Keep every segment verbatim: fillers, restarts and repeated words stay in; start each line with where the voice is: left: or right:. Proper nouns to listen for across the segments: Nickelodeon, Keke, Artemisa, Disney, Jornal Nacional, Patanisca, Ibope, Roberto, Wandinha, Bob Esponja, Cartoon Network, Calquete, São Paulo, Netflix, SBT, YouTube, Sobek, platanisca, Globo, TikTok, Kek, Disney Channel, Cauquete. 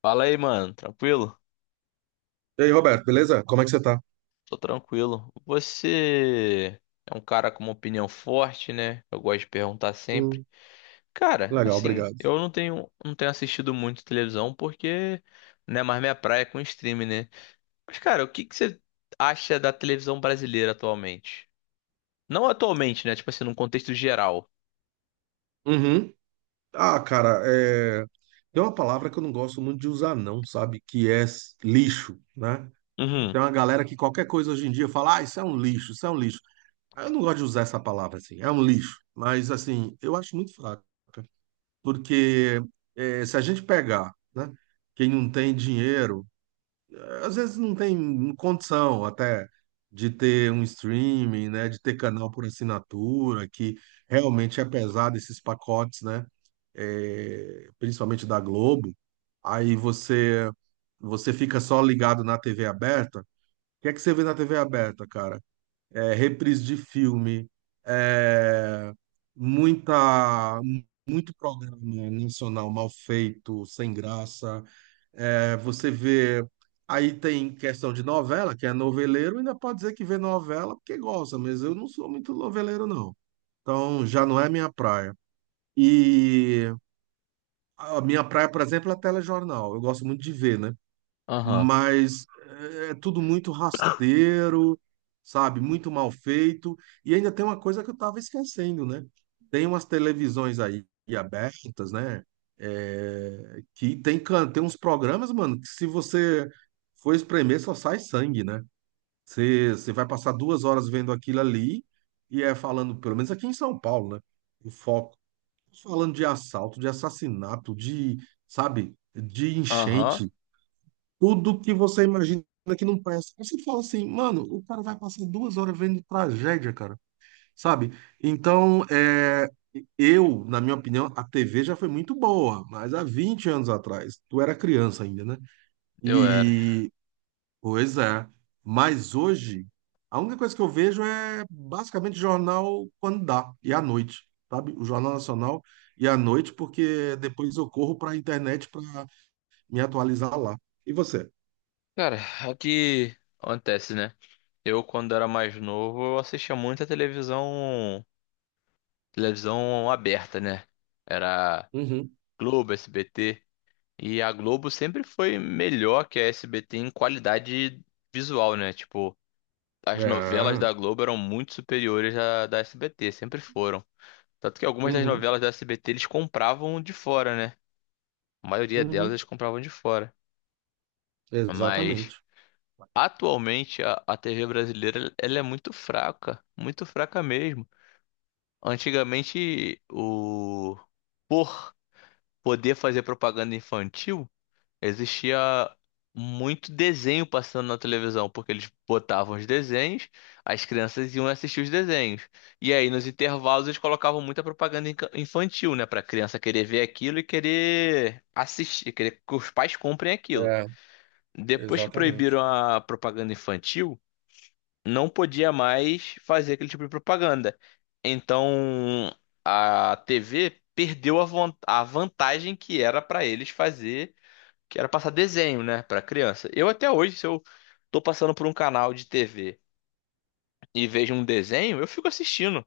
left: Fala aí, mano. Tranquilo?
right: E aí, Roberto, beleza? Como é que você tá?
left: Tô tranquilo. Você é um cara com uma opinião forte, né? Eu gosto de perguntar sempre.
right: Hum.
left: Cara,
right: Legal,
left: assim,
right: obrigado.
left: eu não tenho, não tenho assistido muito televisão porque não é mais minha praia é com streaming, né? Mas, cara, o que que você acha da televisão brasileira atualmente? Não atualmente, né? Tipo assim, num contexto geral.
right: Uhum. Ah, cara, é... tem uma palavra que eu não gosto muito de usar, não, sabe? Que é s- lixo, né?
left: Uhum.
right: Tem uma galera que qualquer coisa hoje em dia fala, ah, isso é um lixo, isso é um lixo. Ah, Eu não gosto de usar essa palavra assim, é um lixo. Mas, assim, eu acho muito fraca. Porque eh, se a gente pegar, né, quem não tem dinheiro, às vezes não tem condição até de ter um streaming, né, de ter canal por assinatura, que realmente é pesado esses pacotes, né, é, principalmente da Globo. Aí você você fica só ligado na T V aberta. O que é que você vê na T V aberta, cara? É reprise de filme, é muita muito programa nacional mal feito, sem graça. É, você vê. Aí tem questão de novela, que é noveleiro, ainda pode dizer que vê novela porque gosta, mas eu não sou muito noveleiro, não. Então já não é minha praia. E a minha praia, por exemplo, é telejornal. Eu gosto muito de ver, né?
left: Aham.
right: Mas é é tudo muito rasteiro, sabe? Muito mal feito. E ainda tem uma coisa que eu estava esquecendo, né? Tem umas televisões aí abertas, né? É, que tem, can- tem uns programas, mano, que se você for espremer, só sai sangue, né? Você, você vai passar duas horas vendo aquilo ali e é falando, pelo menos aqui em São Paulo, né? O foco falando de assalto, de assassinato, de, sabe, de
left: Aham.
right: enchente, tudo que você imagina que não presta. Aí, você fala assim, mano, o cara vai passar duas horas vendo tragédia, cara, sabe? Então, é, eu, na minha opinião, a T V já foi muito boa, mas há vinte anos atrás, tu era criança ainda, né?
left: Eu era.
right: E, pois é, mas hoje, a única coisa que eu vejo é basicamente jornal quando dá, e à noite, sabe? O Jornal Nacional e à noite, porque depois eu corro para a internet para me atualizar lá. E você?
left: Cara, é o que acontece, né? Eu, quando era mais novo, eu assistia muita televisão televisão aberta, né? Era Globo, S B T. E a Globo sempre foi melhor que a S B T em qualidade visual, né? Tipo, as novelas
right: Ah,
left: da Globo eram muito superiores à da S B T, sempre foram. Tanto que algumas das
right: uhum,
left: novelas da S B T eles compravam de fora, né? A maioria delas
right: uhum,
left: eles compravam de fora. Mas
right: exatamente.
left: atualmente a, a T V brasileira ela é muito fraca, muito fraca mesmo. Antigamente o por poder fazer propaganda infantil, existia muito desenho passando na televisão, porque eles botavam os desenhos, as crianças iam assistir os desenhos. E aí, nos intervalos, eles colocavam muita propaganda inca- infantil, né? Pra criança querer ver aquilo e querer assistir, querer que os pais comprem aquilo.
right: É,
left: Depois que proibiram
right: exatamente.
left: a propaganda infantil, não podia mais fazer aquele tipo de propaganda. Então a T V perdeu a, von- a vantagem que era para eles fazer, que era passar desenho, né, para criança. Eu até hoje, se eu tô passando por um canal de T V e vejo um desenho, eu fico assistindo,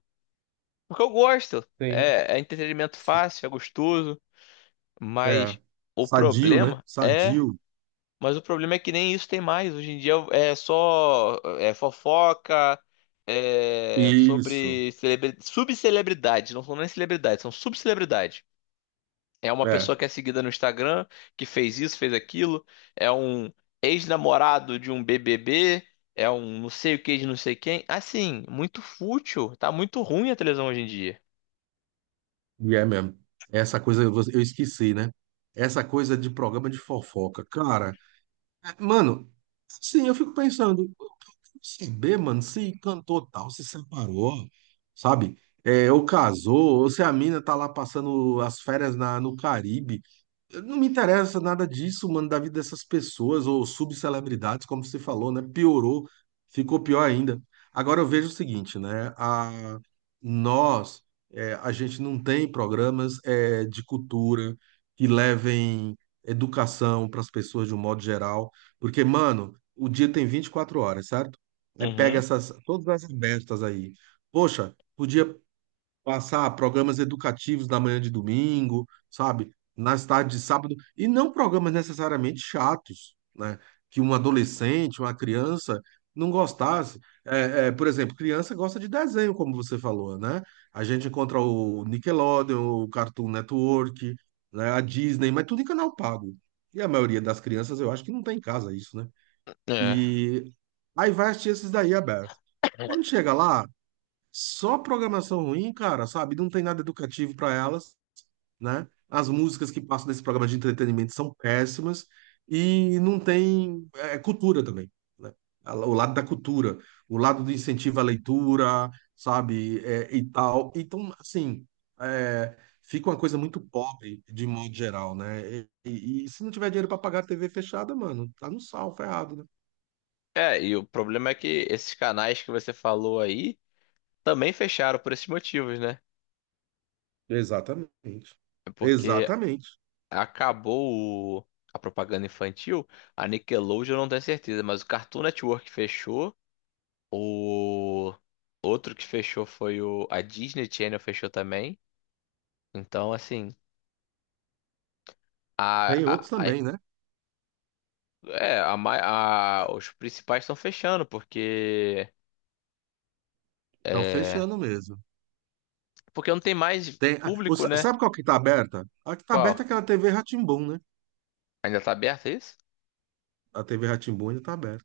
left: porque eu gosto.
right: Tem.
left: É, é entretenimento
right: Sim.
left: fácil, é gostoso,
right: É.
left: mas o
right: Sadio, né?
left: problema é
right: Sadio.
left: Mas o problema é que nem isso tem mais. Hoje em dia é só é fofoca, é
right: Isso.
left: sobre celebre... subcelebridades. Não são nem celebridades, são subcelebridades. É uma pessoa
right: É,
left: que é seguida no Instagram, que fez isso, fez aquilo. É um ex-namorado de um B B B. É um não sei o que de não sei quem. Assim, muito fútil. Tá muito ruim a televisão hoje em dia.
right: e é mesmo. Essa coisa eu eu esqueci, né? Essa coisa de programa de fofoca. Cara, é, mano, sim, eu fico pensando, saber, mano, se cantor tal se separou, sabe? É, ou casou, ou se a mina tá lá passando as férias na, no Caribe. Não me interessa nada disso, mano, da vida dessas pessoas ou subcelebridades, como você falou, né? Piorou, ficou pior ainda. Agora eu vejo o seguinte, né? A, nós, é, a gente não tem programas é, de cultura que levem educação para as pessoas de um modo geral, porque, mano, o dia tem vinte e quatro horas, certo? Aí pega
left: Uhum.
right: essas, todas essas bestas aí. Poxa, podia passar programas educativos na manhã de domingo, sabe? Nas tardes de sábado, e não programas necessariamente chatos, né? Que um adolescente, uma criança não gostasse. É, é, por exemplo, criança gosta de desenho, como você falou, né? A gente encontra o Nickelodeon, o Cartoon Network, né? A Disney, mas tudo em canal pago. E a maioria das crianças, eu acho que não tem em casa isso, né?
left: É.
right: E aí vai assistir esses daí aberto. Quando chega lá, só programação ruim, cara, sabe? Não tem nada educativo para elas, né? As músicas que passam nesse programa de entretenimento são péssimas e não tem é, cultura também, né? A- O lado da cultura, o lado do incentivo à leitura, sabe? É, e tal. Então, assim, é, fica uma coisa muito pobre de modo geral, né? E, e- e se não tiver dinheiro para pagar a T V fechada, mano, tá no sal, ferrado, né?
left: É, e o problema é que esses canais que você falou aí também fecharam por esses motivos, né?
right: Exatamente.
left: É porque
right: Exatamente.
left: acabou o- a propaganda infantil, a Nickelodeon eu não tenho certeza, mas o Cartoon Network fechou, o outro que fechou foi o a Disney Channel fechou também. Então, assim,
right: Tem
left: a,
right: outros
left: a, a-
right: também, né?
left: é, a, mai- a- os principais estão fechando porque
right: Estão
left: é,
right: fechando mesmo.
left: porque não tem mais
right: Tem, ah, o
left: público, né?
right: sabe qual que tá aberta? A que tá aberta
left: Qual?
right: é aquela T V rá tim, né?
left: Ainda tá aberto é isso?
right: A T V rá tim ainda tá aberta.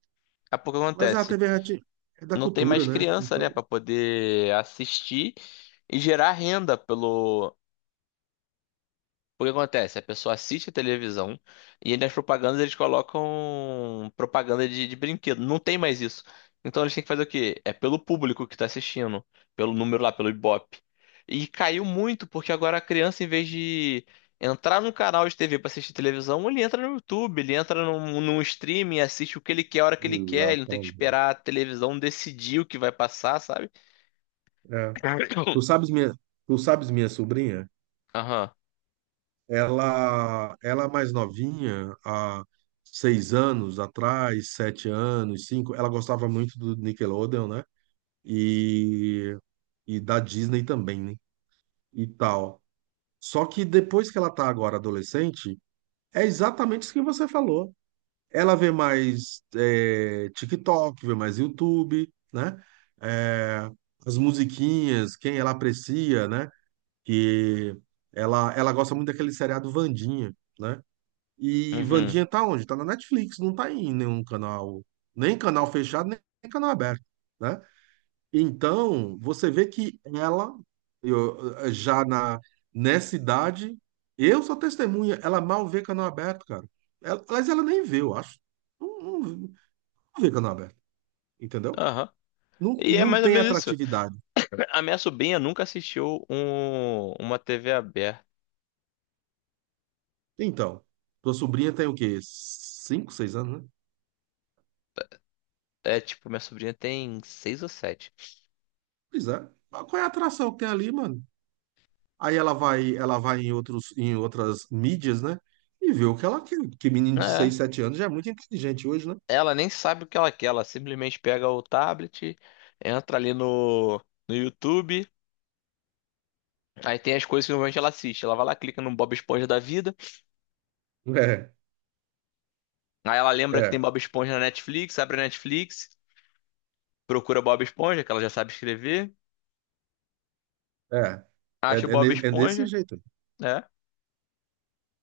left: É porque
right: Mas é a
left: acontece,
right: T V rá é da
left: não tem
right: cultura,
left: mais
right: né?
left: criança, né,
right: Então.
left: para poder assistir e gerar renda pelo O que acontece? A pessoa assiste a televisão e aí nas propagandas eles colocam propaganda de, de brinquedo. Não tem mais isso. Então eles têm que fazer o quê? É pelo público que tá assistindo, pelo número lá, pelo Ibope. E caiu muito, porque agora a criança, em vez de entrar num canal de T V pra assistir televisão, ele entra no YouTube, ele entra num, num streaming, assiste o que ele quer, a hora que ele quer, ele não tem que
right: Exatamente.
left: esperar a televisão decidir o que vai passar, sabe?
right: É. Tu sabes minha, tu sabes minha sobrinha?
left: Aham.
right: Ela, ela é mais novinha, há seis anos atrás, sete anos, cinco, ela gostava muito do Nickelodeon, né? E, e da Disney também, né? E tal. Só que depois que ela tá agora adolescente, é exatamente isso que você falou. Ela vê mais é, TikTok, vê mais YouTube, né? É, as musiquinhas, quem ela aprecia, né? Que ela, ela gosta muito daquele seriado Wandinha, né? E
left: Uhum.
right: Wandinha tá onde? Tá na Netflix, não tá em nenhum canal, nem canal fechado, nem canal aberto, né? Então, você vê que ela, eu, eh, já na, nessa idade, eu sou testemunha, ela mal vê canal aberto, cara. Ela, aliás, ela nem vê, eu acho. Não, não, não vê canal aberto, entendeu?
left: Aham.
right: Não,
left: E é
right: não
left: mais ou
right: tem
left: menos isso.
right: atratividade.
left: A minha sobrinha nunca assistiu um, uma T V aberta.
right: Então, tua sobrinha tem o quê? Cinco, seis anos, né?
left: É tipo, minha sobrinha tem seis ou sete.
right: Pois é. Mas qual é a atração que tem ali, mano? Aí ela vai, ela vai em outros, em outras mídias, né? E vê o que ela quer. Porque menino de
left: É.
right: seis, sete anos já é muito inteligente hoje, né?
left: Ela nem sabe o que ela quer. Ela simplesmente pega o tablet, entra ali no, no YouTube. Aí tem as coisas que normalmente ela assiste. Ela vai lá, clica no Bob Esponja da vida. Aí ela
right: É,
left: lembra que tem
right: é.
left: Bob Esponja na Netflix, abre a Netflix, procura Bob Esponja, que ela já sabe escrever.
right: É, é,
left: Acha o
right: é,
left: Bob
right: ne- é desse
left: Esponja.
right: jeito,
left: É.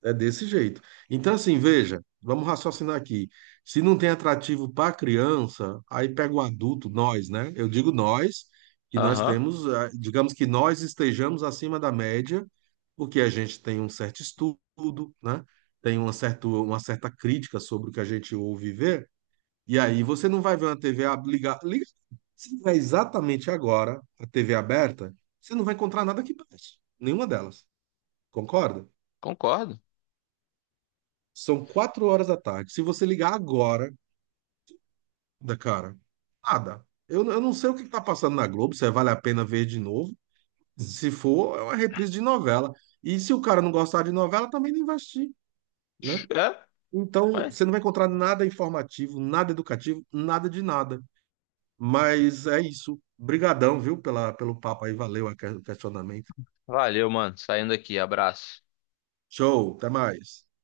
right: é desse jeito. Então, assim, veja, vamos raciocinar aqui. Se não tem atrativo para criança, aí pega o adulto, nós, né? Eu digo nós, que nós
left: Aham.
right: temos, ah, digamos que nós estejamos acima da média, porque a gente tem um certo estudo, né? Tem uma certa, uma certa crítica sobre o que a gente ouve e vê, e aí você não vai ver uma T V ab- ligar. liga- Se tiver exatamente agora a T V aberta, você não vai encontrar nada que preste, nenhuma delas. Concorda?
left: Concordo.
right: São quatro horas da tarde. Se você ligar agora, da cara, nada. Eu, eu não sei o que está passando na Globo, se é vale a pena ver de novo. Se for, é uma reprise de novela. E se o cara não gostar de novela, também não investir, né?
left: É.
right: Então,
left: Mas...
right: você não vai encontrar nada informativo, nada educativo, nada de nada. Mas é isso. Brigadão, viu, pela, pelo papo aí. Valeu o questionamento.
left: Valeu, mano. Saindo aqui. Abraço.
right: Show, até mais.